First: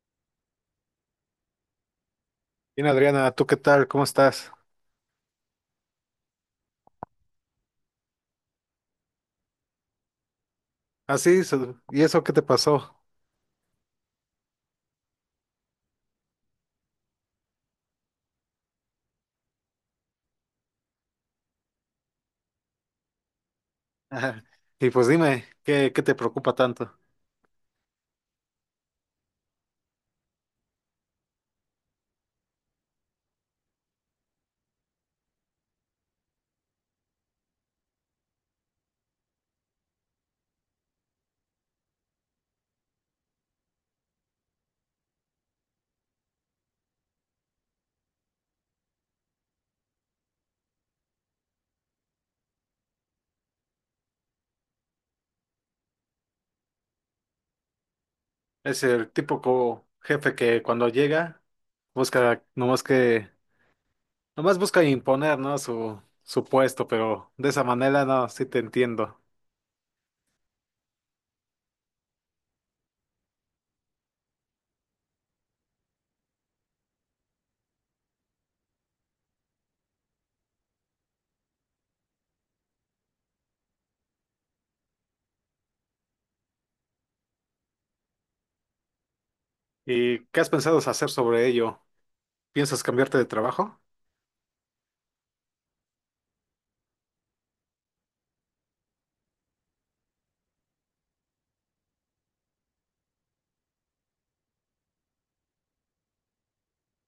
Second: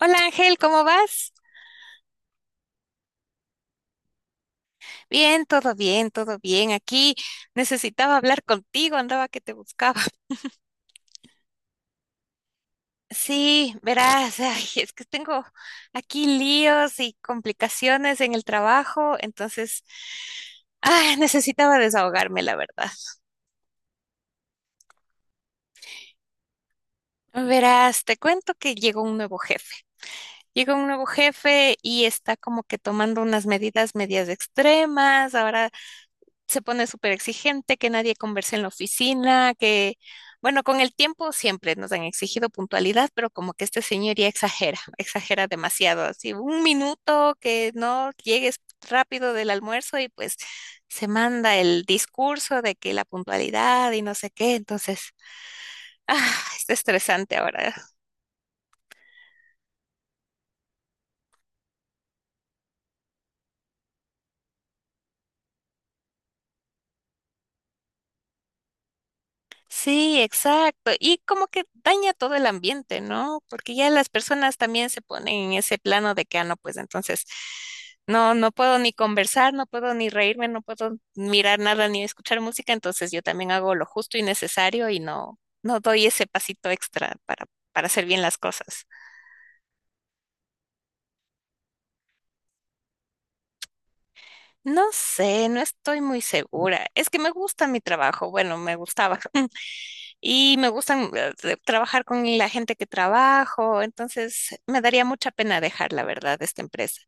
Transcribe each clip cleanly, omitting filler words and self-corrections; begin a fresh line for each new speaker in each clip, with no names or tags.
Hola Ángel, ¿cómo vas?
Bien, Adriana, ¿tú qué tal? ¿Cómo estás?
Bien, todo bien, todo bien. Aquí necesitaba hablar contigo, andaba que te buscaba.
Ah, sí, ¿y eso qué te pasó?
Sí, verás, ay, es que tengo aquí líos y complicaciones en el trabajo, entonces ay, necesitaba desahogarme, la verdad.
Ajá. Y pues dime, ¿qué te preocupa tanto?
Verás, te cuento que llegó un nuevo jefe. Llegó un nuevo jefe y está como que tomando unas medidas medias extremas. Ahora se pone súper exigente, que nadie converse en la oficina, que, bueno, con el tiempo siempre nos han exigido puntualidad, pero como que este señor ya exagera, exagera demasiado, así un minuto que no llegues rápido del almuerzo y pues se manda el discurso de que la puntualidad y no sé qué, entonces, ah, está estresante ahora.
Es el típico jefe que cuando llega busca, nomás busca imponer, ¿no? Su puesto, pero de esa manera no, sí te entiendo.
Sí, exacto. Y como que daña todo el ambiente, ¿no? Porque ya las personas también se ponen en ese plano de que, ah, no, pues entonces no puedo ni conversar, no puedo ni reírme, no puedo mirar nada ni escuchar música, entonces yo también hago lo justo y necesario y no doy ese pasito extra para hacer bien las cosas.
¿Y qué has pensado hacer sobre ello? ¿Piensas cambiarte de trabajo?
No sé, no estoy muy segura. Es que me gusta mi trabajo, bueno, me gustaba. Y me gustan trabajar con la gente que trabajo, entonces me daría mucha pena dejar, la verdad, esta empresa.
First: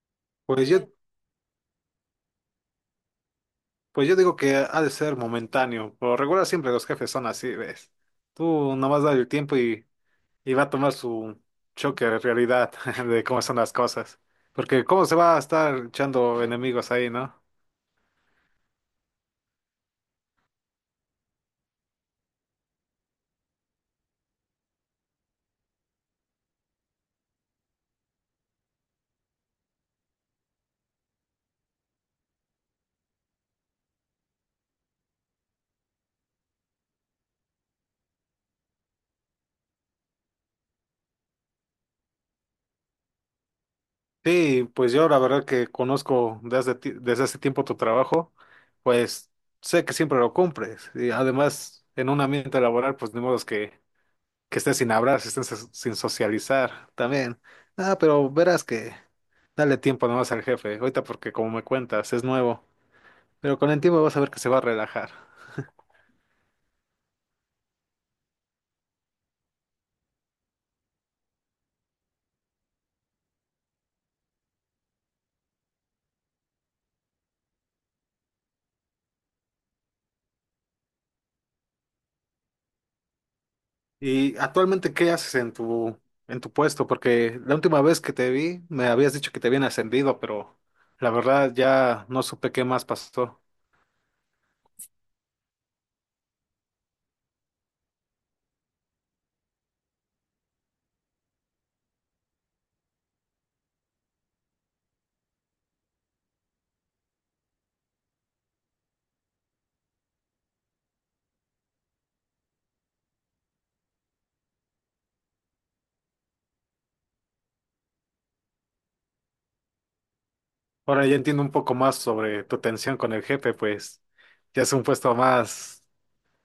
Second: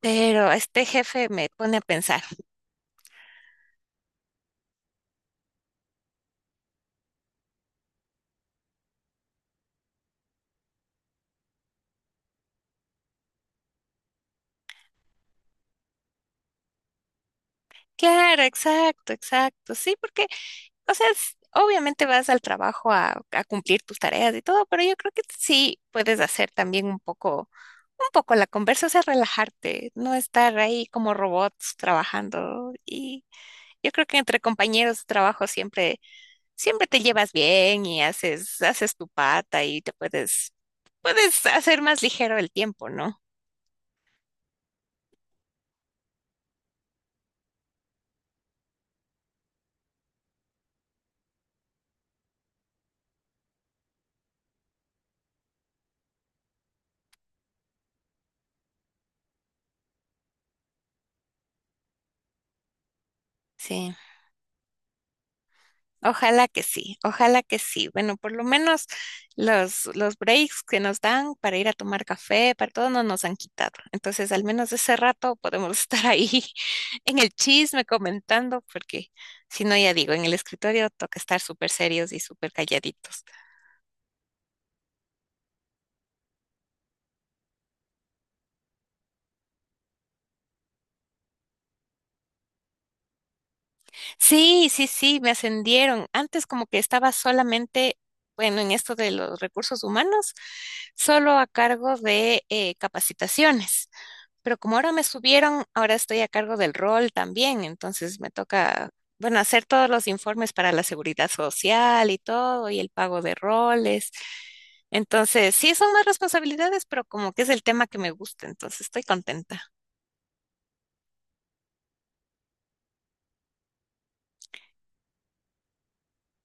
Pero
Pues
este
yo,
jefe me pone a pensar.
pues yo digo que ha de ser momentáneo. Por lo regular siempre los jefes son así, ¿ves? Tú nomás da el tiempo y va a tomar su choque de realidad de cómo son las cosas. Porque cómo se va a estar echando enemigos ahí, ¿no?
Claro, exacto, exacto, sí, porque, o sea, obviamente vas al trabajo a cumplir tus tareas y todo, pero yo creo que sí puedes hacer también un poco la conversa, o sea, relajarte, no estar ahí como robots trabajando. Y yo creo que entre compañeros de trabajo siempre te llevas bien y haces, haces tu pata y te puedes, puedes hacer más ligero el tiempo, ¿no?
Sí, pues yo la verdad que conozco desde hace tiempo tu trabajo, pues sé que siempre lo cumples. Y además, en un ambiente laboral, pues ni modo es que estés sin hablar, si estés sin socializar también. Ah, pero verás que dale tiempo nomás al jefe, ahorita porque como me cuentas, es nuevo. Pero con el
Sí,
tiempo vas a ver que se va a relajar.
ojalá que sí, ojalá que sí. Bueno, por lo menos los breaks que nos dan para ir a tomar café, para todo, no nos han quitado. Entonces, al menos ese rato podemos estar ahí en el chisme comentando, porque si no, ya digo, en el escritorio toca estar súper serios y súper calladitos.
¿Y actualmente qué haces en tu puesto? Porque la última vez que te vi me habías dicho que te habían ascendido, pero la verdad ya no supe qué más pasó.
Sí, sí, sí, me ascendieron. Antes como que estaba solamente, bueno, en esto de los recursos humanos, solo a cargo de capacitaciones. Pero como ahora me subieron, ahora estoy a cargo del rol también. Entonces me toca, bueno, hacer todos los informes para la seguridad social y todo, y el pago de roles. Entonces, sí, son más responsabilidades, pero como que es el tema que me gusta, entonces estoy contenta.
Ahora ya entiendo un poco más sobre tu tensión con el jefe, pues ya es un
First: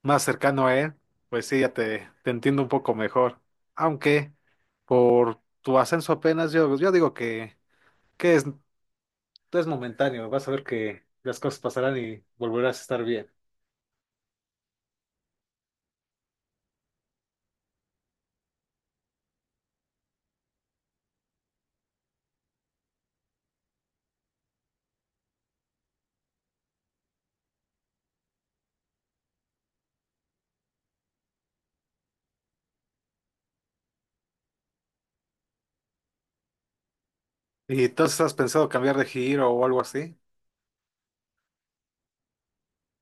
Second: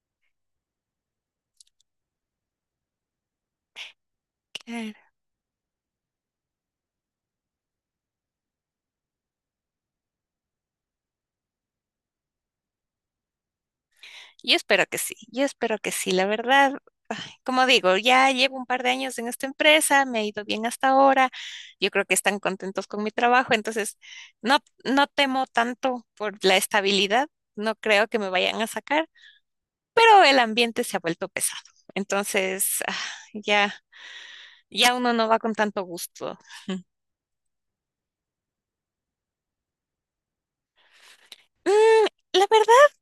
más cercano a él, pues sí, te entiendo un poco mejor. Aunque
Claro.
por tu ascenso apenas yo digo que es momentáneo, vas a ver que las cosas pasarán y volverás a estar bien.
Yo espero que sí, yo espero que sí, la verdad. Como digo, ya llevo un par de años en esta empresa, me ha ido bien hasta ahora, yo creo que están contentos con mi trabajo, entonces no temo tanto por la estabilidad, no creo que me vayan a sacar, pero el ambiente se ha vuelto pesado, entonces ya, ya uno no va con tanto gusto.
¿Y entonces has pensado cambiar de giro o algo así?
Mm, la verdad,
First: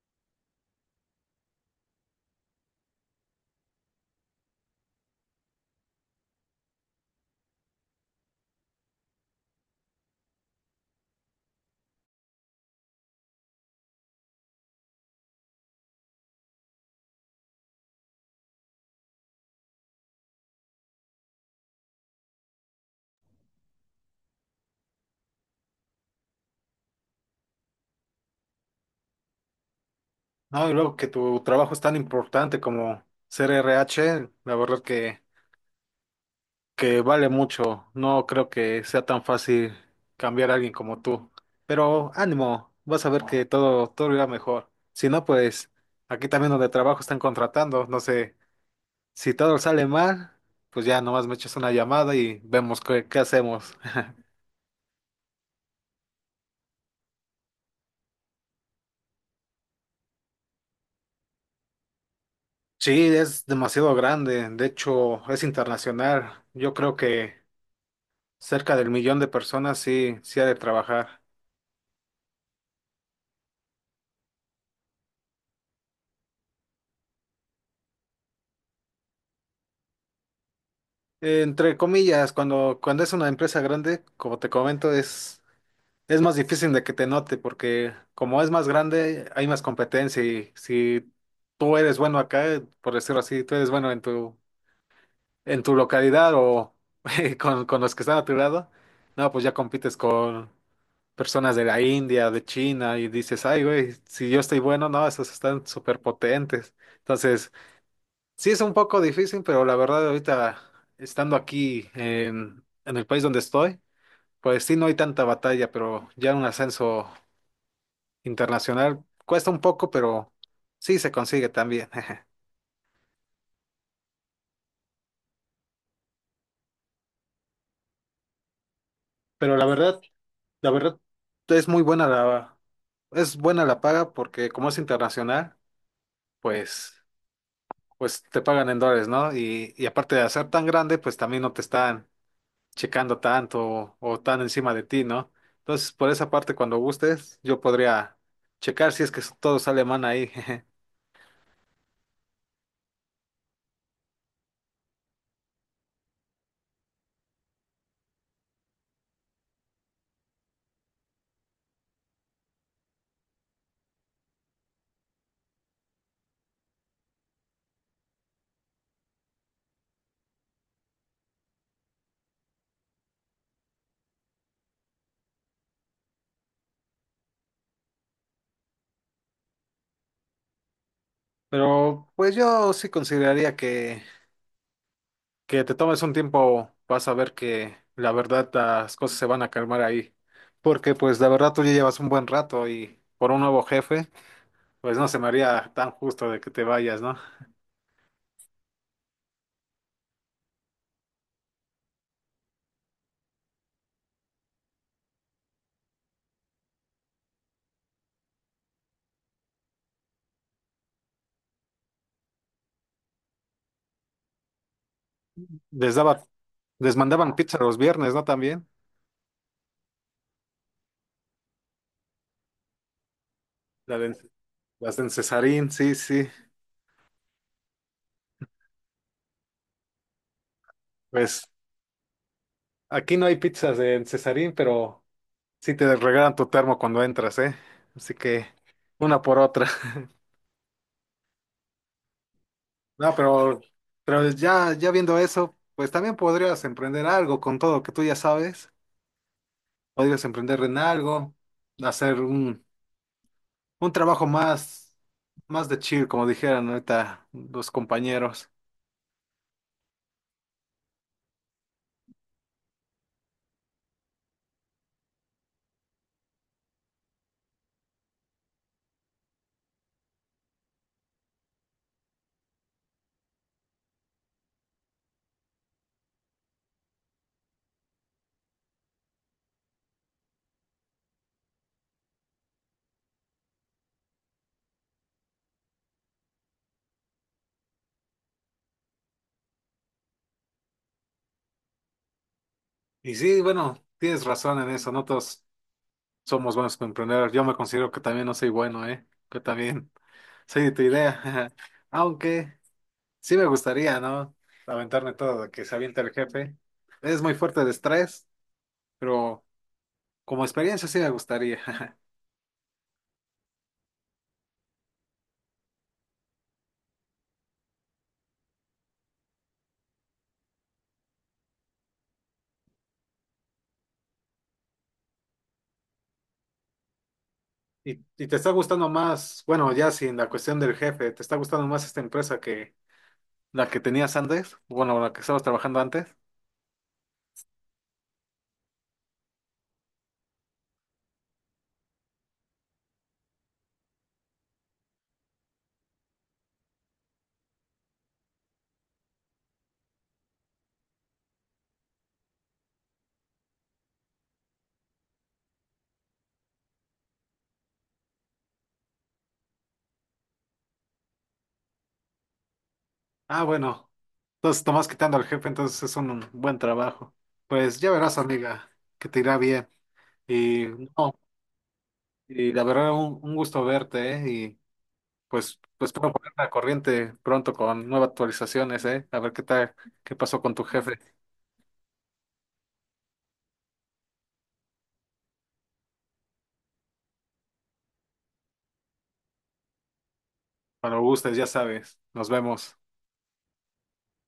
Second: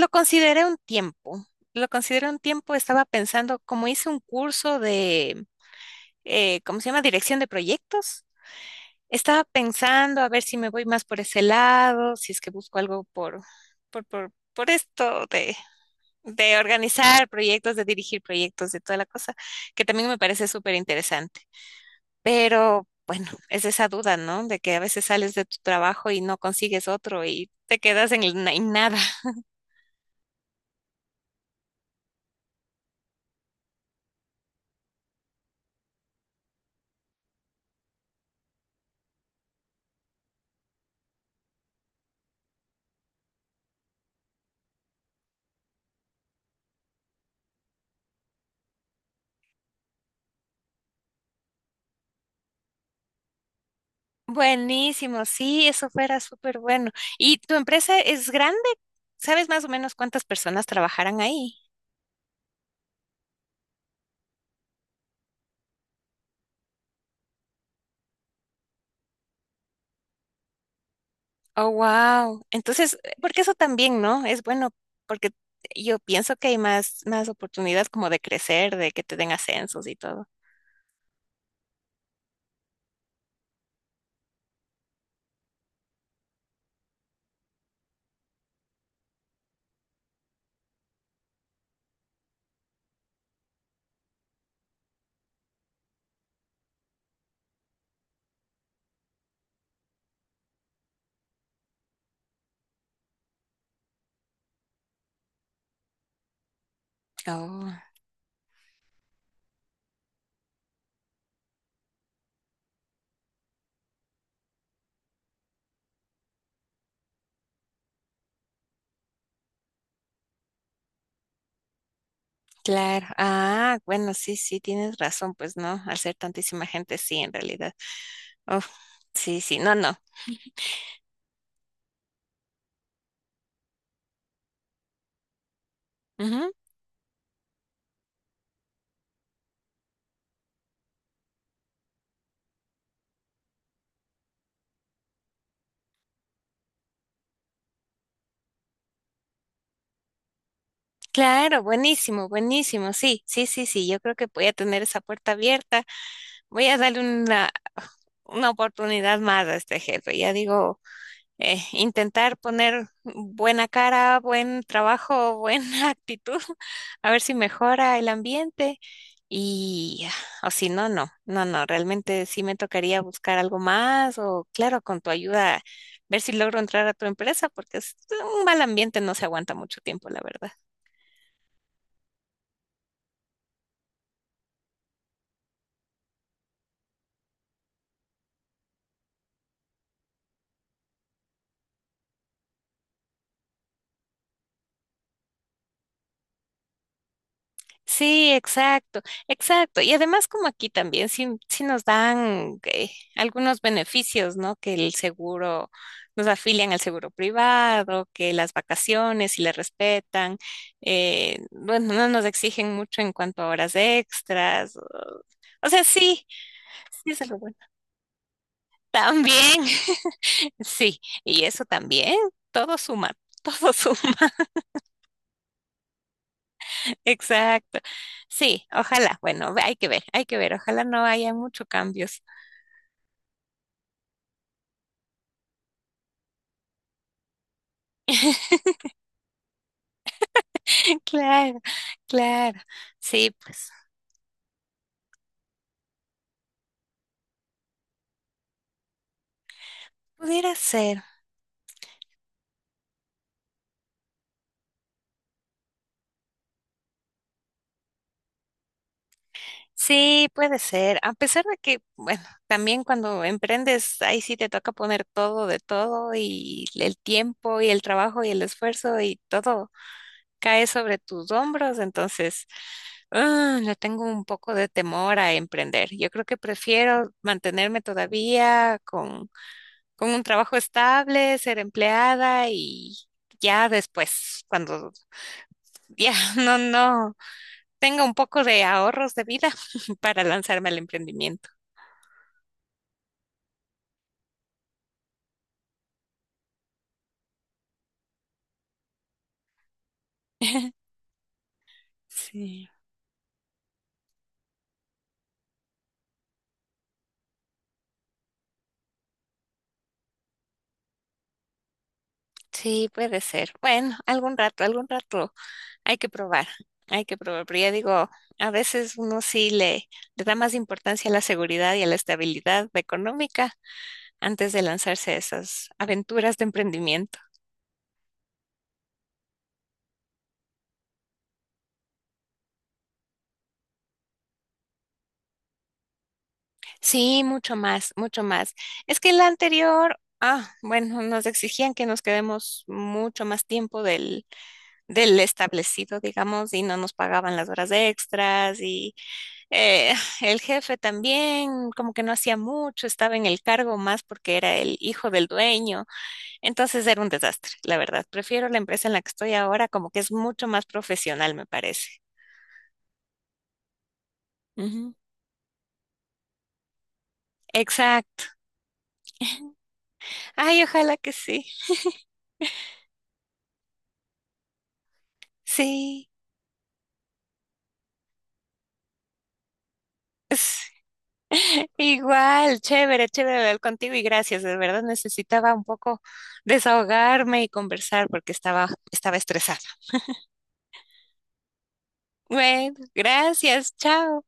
lo consideré un tiempo, lo consideré un tiempo, estaba pensando, como hice un curso de, ¿cómo se llama? Dirección de proyectos. Estaba pensando a ver si me voy más por ese lado, si es que busco algo por esto de organizar proyectos, de dirigir proyectos, de toda la cosa, que también me parece súper interesante. Pero bueno, es esa duda, ¿no? De que a veces sales de tu trabajo y no consigues otro y te quedas en, en nada.
No, y luego que tu trabajo es tan importante como ser RH, la verdad que vale mucho. No creo que sea tan fácil cambiar a alguien como tú. Pero ánimo, vas a ver que todo irá mejor. Si no, pues aquí también donde trabajo están contratando. No sé, si todo sale mal, pues ya nomás me echas una llamada y vemos qué hacemos.
Buenísimo, sí, eso fuera súper bueno. ¿Y tu empresa es grande? ¿Sabes más o menos cuántas personas trabajarán ahí?
Sí, es demasiado grande. De hecho, es internacional. Yo creo que... Cerca del millón de personas sí, sí ha de trabajar.
Oh, wow. Entonces, porque eso también, ¿no? Es bueno, porque yo pienso que hay más, más oportunidad como de crecer, de que te den ascensos y todo.
Entre comillas, cuando es una empresa grande, como te comento, es más difícil de que te note porque como es más grande, hay más competencia y si tú eres bueno acá, por decirlo así, tú eres bueno en tu localidad o con los que están a tu lado, no, pues ya compites con personas de la India, de China y dices, ay, güey, si yo estoy bueno, no, esos están súper potentes. Entonces...
Oh,
Sí, es un poco difícil, pero la verdad ahorita estando aquí en el país donde estoy, pues sí, no hay tanta batalla, pero ya un ascenso internacional cuesta un poco, pero sí se consigue también.
claro. Ah, bueno, sí, sí, tienes razón, pues no, al ser tantísima gente, sí, en realidad. Oh, sí,
Pero
sí, no, no.
la verdad es muy buena es buena la paga porque como es internacional,
Ujú.
pues, pues te pagan en dólares, ¿no? Y aparte de ser tan grande, pues también no te están checando tanto o tan encima de ti, ¿no? Entonces, por esa parte, cuando gustes, yo podría checar si es que todo sale mal ahí. jeje.
Claro, buenísimo, buenísimo. Sí, sí, sí, sí. Yo creo que voy a tener esa puerta abierta. Voy a darle una oportunidad más a este jefe. Ya digo, intentar poner buena cara, buen trabajo, buena actitud, a ver si mejora el ambiente. Y, o si no, no, no, no, realmente sí me tocaría buscar algo más o, claro, con tu ayuda, ver si logro entrar a tu empresa, porque es un mal ambiente, no se aguanta mucho tiempo, la verdad.
Pero pues yo sí consideraría que te tomes un tiempo, vas a ver que la verdad las cosas se van a calmar ahí. Porque pues la verdad tú ya llevas un buen rato y por un nuevo jefe, pues no se me haría tan justo de que te vayas, ¿no?
Sí, exacto, exacto. Y además como aquí también sí, sí nos dan algunos beneficios, ¿no? Que el seguro, nos afilian al seguro privado, que las vacaciones si le respetan, bueno, no nos exigen mucho en cuanto a horas extras. O sea,
Les daba,
sí,
les
sí es
mandaban
algo bueno.
pizza los viernes, ¿no? También,
También, sí, y eso también, todo suma, todo suma.
la de- las de Cesarín, sí, sí.
Exacto. Sí, ojalá. Bueno, hay que ver, hay que ver. Ojalá no haya
Pues
muchos cambios.
aquí no hay pizzas en Cesarín, pero sí te regalan tu termo cuando entras, ¿eh? Así que una por otra.
Claro, claro.
No,
Sí, pues
pero ya viendo eso, pues también podrías emprender algo con todo lo que tú ya sabes. Podrías
pudiera
emprender en
ser.
algo, hacer un trabajo más de chill, como dijeran ahorita los compañeros.
Sí, puede ser. A pesar de que, bueno, también cuando emprendes, ahí sí te toca poner todo de todo y el tiempo y el trabajo y el esfuerzo y todo cae sobre tus hombros. Entonces, ah, le tengo un poco de temor a emprender. Yo creo que prefiero mantenerme todavía con un trabajo estable, ser empleada y ya después, cuando ya no tenga un poco de ahorros de vida para lanzarme al emprendimiento.
Y sí, bueno, tienes razón en eso. Nosotros somos buenos para emprender. Yo me considero que también no soy bueno, ¿eh? Que también soy de tu idea. Aunque,
Sí,
sí me gustaría, ¿no? Aventarme todo lo que se avienta el jefe. Es muy fuerte de estrés, pero como experiencia sí me gustaría.
sí, puede ser. Bueno, algún rato hay que probar, hay que probar. Pero ya digo, a veces uno le da más importancia a la seguridad y a la estabilidad económica antes de lanzarse a esas aventuras de emprendimiento.
¿Y, y te está gustando más, bueno, ya sin la cuestión del jefe, te está gustando más esta empresa que la que tenías antes? Bueno, la que estabas trabajando antes.
Sí, mucho más, mucho más. Es que la anterior, ah, bueno, nos exigían que nos quedemos mucho más tiempo del establecido, digamos, y no nos pagaban las horas extras y eh, el jefe también como que no hacía mucho, estaba en el cargo más porque era el hijo del dueño. Entonces era un desastre, la verdad. Prefiero la empresa en la que estoy ahora, como que es mucho más profesional, me parece.
Ah, bueno, entonces tomás
Ujú.
quitando al jefe, entonces es un buen trabajo. Pues ya verás,
Exacto.
amiga, que te irá bien.
Ay,
Y
ojalá que
no,
sí.
y la verdad, un gusto verte, ¿eh? Pues, pues
Sí.
espero ponerte la corriente pronto con nuevas actualizaciones, ¿eh? A ver qué tal, qué pasó con tu jefe.
Igual, chévere, chévere hablar contigo y gracias. De verdad necesitaba un poco desahogarme y conversar porque estaba, estaba estresada.
Cuando gustes, ya sabes. Nos vemos.
Bueno, gracias, chao.